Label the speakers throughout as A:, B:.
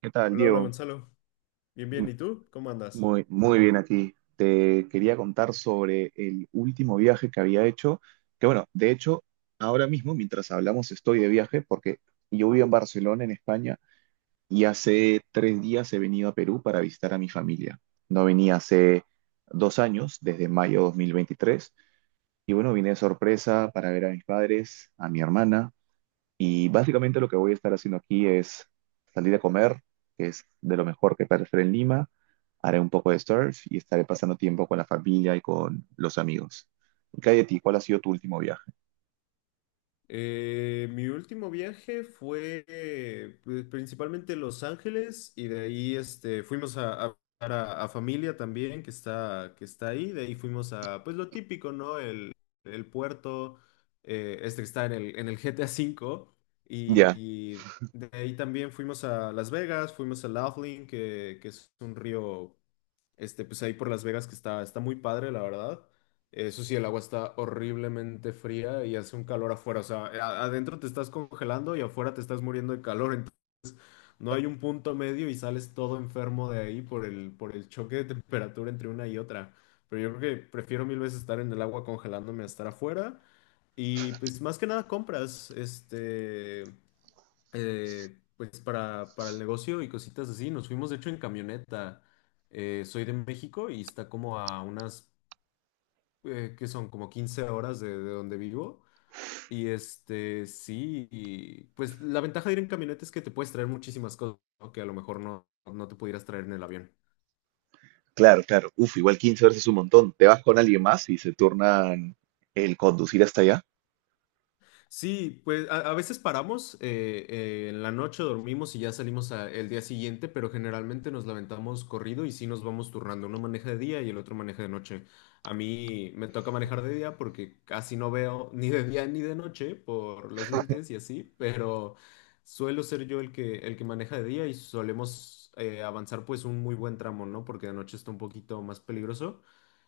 A: ¿Qué tal,
B: Hola, hola
A: Diego?
B: Gonzalo. Bien, bien.
A: M-
B: ¿Y tú? ¿Cómo andas?
A: Muy, muy bien aquí. Te quería contar sobre el último viaje que había hecho, que bueno, de hecho, ahora mismo, mientras hablamos, estoy de viaje porque yo vivo en Barcelona, en España, y hace 3 días he venido a Perú para visitar a mi familia. No venía hace 2 años, desde mayo de 2023, y bueno, vine de sorpresa para ver a mis padres, a mi hermana, y básicamente lo que voy a estar haciendo aquí es salir a comer, que es de lo mejor que puede hacer en Lima. Haré un poco de surf y estaré pasando tiempo con la familia y con los amigos. ¿Y qué ti? ¿Cuál ha sido tu último viaje?
B: Mi último viaje fue principalmente Los Ángeles, y de ahí fuimos a visitar a familia también que está ahí. De ahí fuimos a, pues, lo típico, ¿no? El puerto, este que está en el GTA V.
A: Ya,
B: Y de ahí también fuimos a Las Vegas, fuimos a Laughlin, que es un río. Pues ahí por Las Vegas que está muy padre, la verdad. Eso sí, el agua está horriblemente fría y hace un calor afuera. O sea, adentro te estás congelando y afuera te estás muriendo de calor. No hay un punto medio y sales todo enfermo de ahí por el choque de temperatura entre una y otra. Pero yo creo que prefiero mil veces estar en el agua congelándome a estar afuera. Y pues más que nada compras, pues para el negocio y cositas así. Nos fuimos de hecho en camioneta. Soy de México y está como a unas, ¿qué son? Como 15 horas de donde vivo. Y sí, pues la ventaja de ir en camioneta es que te puedes traer muchísimas cosas, ¿no? Que a lo mejor no te pudieras traer en el avión.
A: claro, claro. Uf, igual 15 horas es un montón. ¿Te vas con alguien más y se turnan el conducir hasta allá?
B: Sí, pues a veces paramos, en la noche dormimos y ya salimos el día siguiente, pero generalmente nos levantamos corrido y sí nos vamos turnando. Uno maneja de día y el otro maneja de noche. A mí me toca manejar de día porque casi no veo ni de día ni de noche por los lentes y así, pero suelo ser yo el que maneja de día y solemos avanzar pues un muy buen tramo, ¿no? Porque de noche está un poquito más peligroso.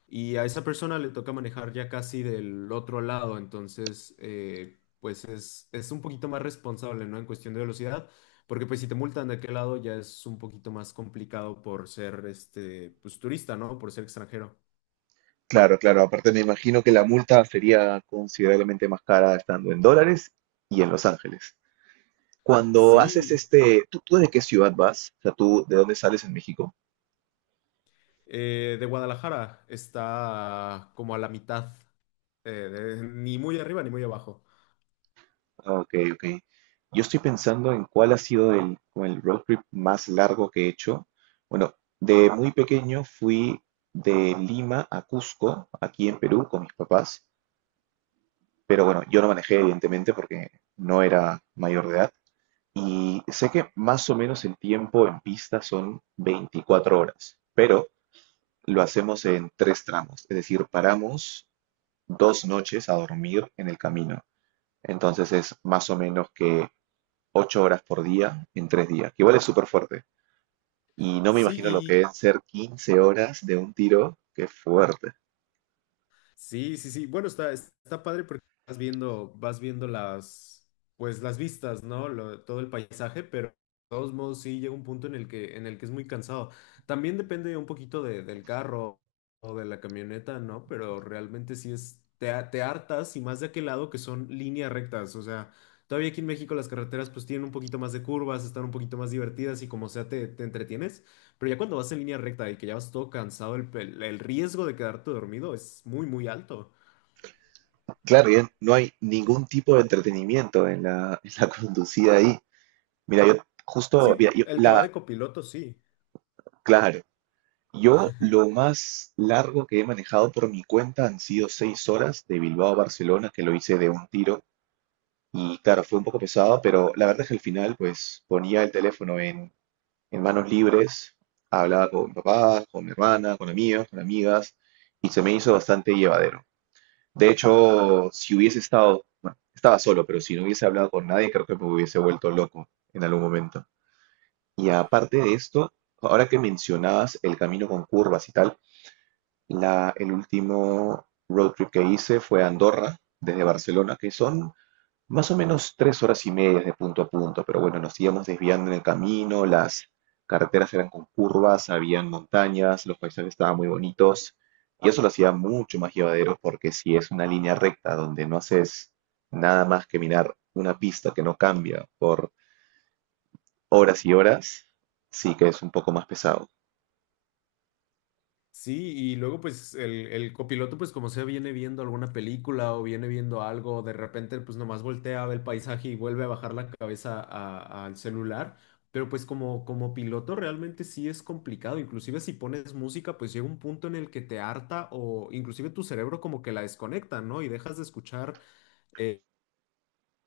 B: Y a esa persona le toca manejar ya casi del otro lado, entonces, pues es un poquito más responsable, ¿no? En cuestión de velocidad, porque pues si te multan de aquel lado ya es un poquito más complicado por ser, pues, turista, ¿no? Por ser extranjero.
A: Claro, claro. Aparte me imagino que la multa sería considerablemente más cara estando en dólares y en Los Ángeles. Cuando haces
B: Sí,
A: este, ¿tú de qué ciudad vas? O sea, ¿tú de dónde sales en México?
B: de Guadalajara está como a la mitad, ni muy arriba ni muy abajo.
A: Ah, ok, ok. Yo estoy pensando en cuál ha sido el, como el road trip más largo que he hecho. Bueno, de muy pequeño fui de Lima a Cusco, aquí en Perú, con mis papás. Pero bueno, yo no manejé, evidentemente, porque no era mayor de edad. Y sé que más o menos el tiempo en pista son 24 horas, pero lo hacemos en tres tramos. Es decir, paramos 2 noches a dormir en el camino. Entonces es más o menos que 8 horas por día en 3 días, que igual es súper fuerte. Y no me imagino lo que
B: Sí,
A: es ser 15 horas de un tiro, que es fuerte.
B: sí, sí, sí. Bueno, está padre porque vas viendo pues las vistas, ¿no? Todo el paisaje, pero de todos modos sí llega un punto en el que es muy cansado. También depende un poquito del carro o de la camioneta, ¿no? Pero realmente sí te hartas y más de aquel lado que son líneas rectas. O sea, todavía aquí en México las carreteras pues tienen un poquito más de curvas, están un poquito más divertidas y como sea te entretienes. Pero ya cuando vas en línea recta y que ya vas todo cansado, el riesgo de quedarte dormido es muy, muy alto.
A: Claro, y no hay ningún tipo de entretenimiento en la, en la conducida ahí. Mira, yo
B: Sí,
A: justo, mira,
B: el que va de copiloto, sí.
A: claro, yo lo más largo que he manejado por mi cuenta han sido 6 horas de Bilbao a Barcelona, que lo hice de un tiro. Y claro, fue un poco pesado, pero la verdad es que al final, pues ponía el teléfono en manos libres, hablaba con papás, con mi hermana, con amigos, con amigas, y se me hizo bastante llevadero. De hecho, si hubiese estado, bueno, estaba solo, pero si no hubiese hablado con nadie, creo que me hubiese vuelto loco en algún momento. Y aparte de esto, ahora que mencionabas el camino con curvas y tal, el último road trip que hice fue a Andorra, desde Barcelona, que son más o menos 3 horas y media de punto a punto, pero bueno, nos íbamos desviando en el camino, las carreteras eran con curvas, habían montañas, los paisajes estaban muy bonitos, y eso lo hacía mucho más llevadero porque si es una línea recta donde no haces nada más que mirar una pista que no cambia por horas y horas, sí que es un poco más pesado.
B: Sí, y luego pues el copiloto pues como sea viene viendo alguna película o viene viendo algo, de repente pues nomás voltea, ve el paisaje y vuelve a bajar la cabeza al celular, pero pues como piloto realmente sí es complicado, inclusive si pones música pues llega un punto en el que te harta o inclusive tu cerebro como que la desconecta, ¿no? Y dejas de escuchar eh,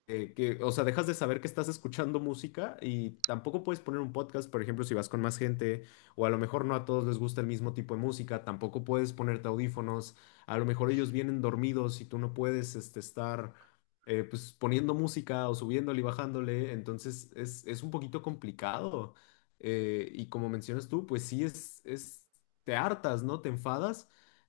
B: o sea, dejas de saber que estás escuchando música y tampoco puedes poner un podcast, por ejemplo, si vas con más gente o a lo mejor no a todos les gusta el mismo tipo de música, tampoco puedes ponerte audífonos, a lo mejor ellos vienen dormidos y tú no puedes estar pues, poniendo música o subiéndole y bajándole, entonces es un poquito complicado. Y como mencionas tú, pues sí te hartas, ¿no? Te enfadas,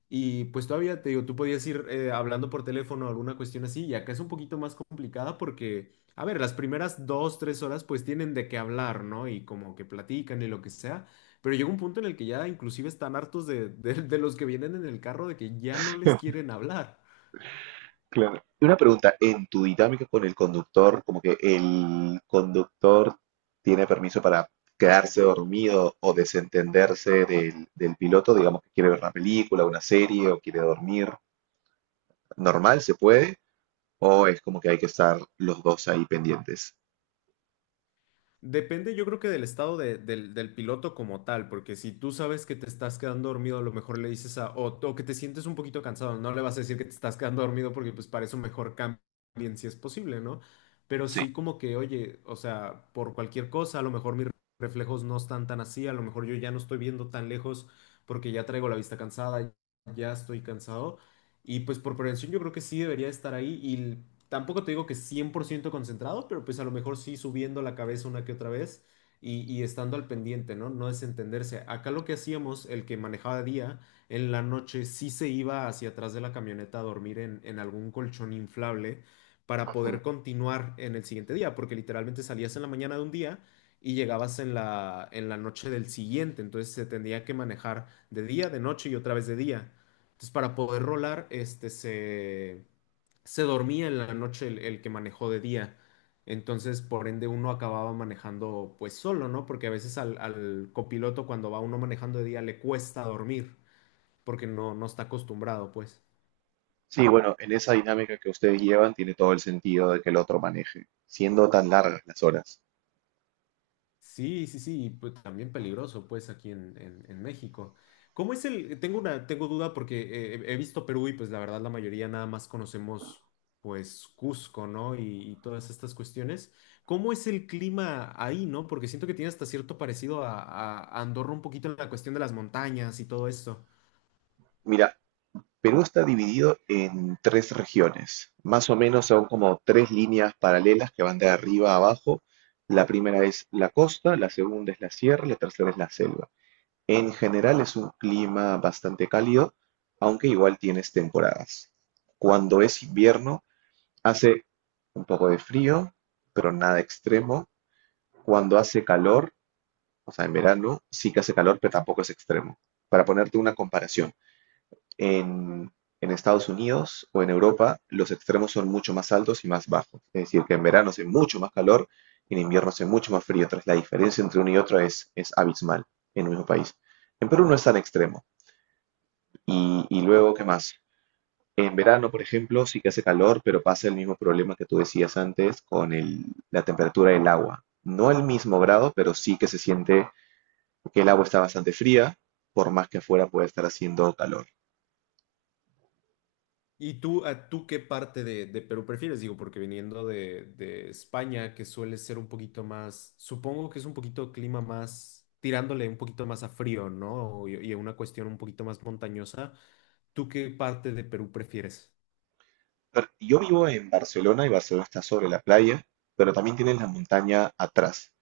B: y pues todavía te digo, tú podías ir hablando por teléfono o alguna cuestión así, y acá es un poquito más complicada porque, a ver, las primeras dos, tres horas pues tienen de qué hablar, ¿no? Y como que platican y lo que sea, pero llega un punto en el que ya inclusive están hartos de los que vienen en el carro de que ya no les quieren hablar.
A: Claro. Y una pregunta, en tu dinámica con el conductor, como que el conductor tiene permiso para quedarse dormido o desentenderse del piloto, digamos que quiere ver una película, una serie o quiere dormir, ¿normal se puede? ¿O es como que hay que estar los dos ahí pendientes?
B: Depende, yo creo que del estado del piloto como tal, porque si tú sabes que te estás quedando dormido, a lo mejor le dices o que te sientes un poquito cansado, no le vas a decir que te estás quedando dormido porque pues para eso mejor cambien si es posible, ¿no? Pero
A: Sí.
B: sí como que, oye, o sea, por cualquier cosa, a lo mejor mis reflejos no están tan así, a lo mejor yo ya no estoy viendo tan lejos porque ya traigo la vista cansada, ya estoy cansado. Y pues por prevención yo creo que sí debería estar ahí, tampoco te digo que 100% concentrado, pero pues a lo mejor sí subiendo la cabeza una que otra vez y estando al pendiente, ¿no? No desentenderse. Acá lo que hacíamos, el que manejaba de día, en la noche sí se iba hacia atrás de la camioneta a dormir en algún colchón inflable para
A: Ujú.
B: poder continuar en el siguiente día, porque literalmente salías en la mañana de un día. Y llegabas en la noche del siguiente, entonces se tendría que manejar de día, de noche y otra vez de día. Entonces, para poder rolar, se dormía en la noche el que manejó de día. Entonces, por ende, uno acababa manejando pues solo, ¿no? Porque a veces al copiloto cuando va uno manejando de día le cuesta dormir porque no está acostumbrado, pues.
A: Sí, bueno, en esa dinámica que ustedes llevan tiene todo el sentido de que el otro maneje, siendo tan largas las horas.
B: Sí, sí, sí, y pues también peligroso, pues aquí en México. ¿Cómo es el? Tengo duda porque he visto Perú y pues la verdad la mayoría nada más conocemos pues Cusco, ¿no? Y todas estas cuestiones. ¿Cómo es el clima ahí, no? Porque siento que tiene hasta cierto parecido a Andorra un poquito en la cuestión de las montañas y todo esto.
A: Mira, Perú está dividido en tres regiones, más o menos son como tres líneas paralelas que van de arriba a abajo. La primera es la costa, la segunda es la sierra, la tercera es la selva. En general es un clima bastante cálido, aunque igual tienes temporadas. Cuando es invierno hace un poco de frío, pero nada extremo. Cuando hace calor, o sea, en verano sí que hace calor, pero tampoco es extremo. Para ponerte una comparación. En, en Estados Unidos o en Europa los extremos son mucho más altos y más bajos. Es decir, que en verano hace mucho más calor y en invierno hace mucho más frío. Entonces la diferencia entre uno y otro es abismal en el mismo país. En Perú no es tan extremo. Y luego, ¿qué más? En verano, por ejemplo, sí que hace calor, pero pasa el mismo problema que tú decías antes con la temperatura del agua. No el mismo grado, pero sí que se siente que el agua está bastante fría, por más que afuera pueda estar haciendo calor.
B: ¿Y tú, a tú qué parte de Perú prefieres? Digo, porque viniendo de España, que suele ser un poquito más, supongo que es un poquito clima más, tirándole un poquito más a frío, ¿no? Y una cuestión un poquito más montañosa. ¿Tú qué parte de Perú prefieres?
A: Yo vivo en Barcelona y Barcelona está sobre la playa, pero también tienes la montaña atrás.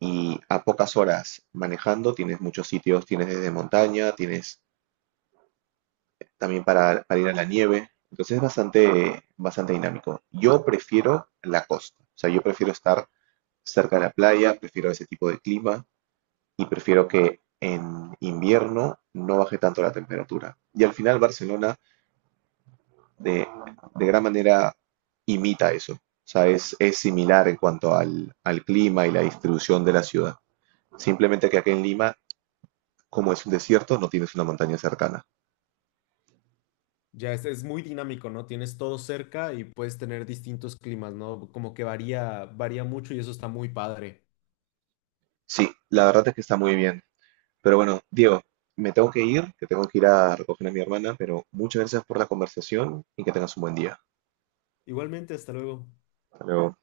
A: Y a pocas horas manejando tienes muchos sitios, tienes desde montaña, tienes también para ir a la nieve. Entonces es bastante, bastante dinámico. Yo prefiero la costa. O sea, yo prefiero estar cerca de la playa, prefiero ese tipo de clima y prefiero que en invierno no baje tanto la temperatura. Y al final Barcelona de, de gran manera imita eso. O sea, es similar en cuanto al clima y la distribución de la ciudad. Simplemente que aquí en Lima, como es un desierto, no tienes una montaña cercana.
B: Ya es muy dinámico, ¿no? Tienes todo cerca y puedes tener distintos climas, ¿no? Como que varía, varía mucho y eso está muy padre.
A: Sí, la verdad es que está muy bien. Pero bueno, Diego, me tengo que ir, que tengo que ir a recoger a mi hermana, pero muchas gracias por la conversación y que tengas un buen día.
B: Igualmente, hasta luego.
A: Hasta luego.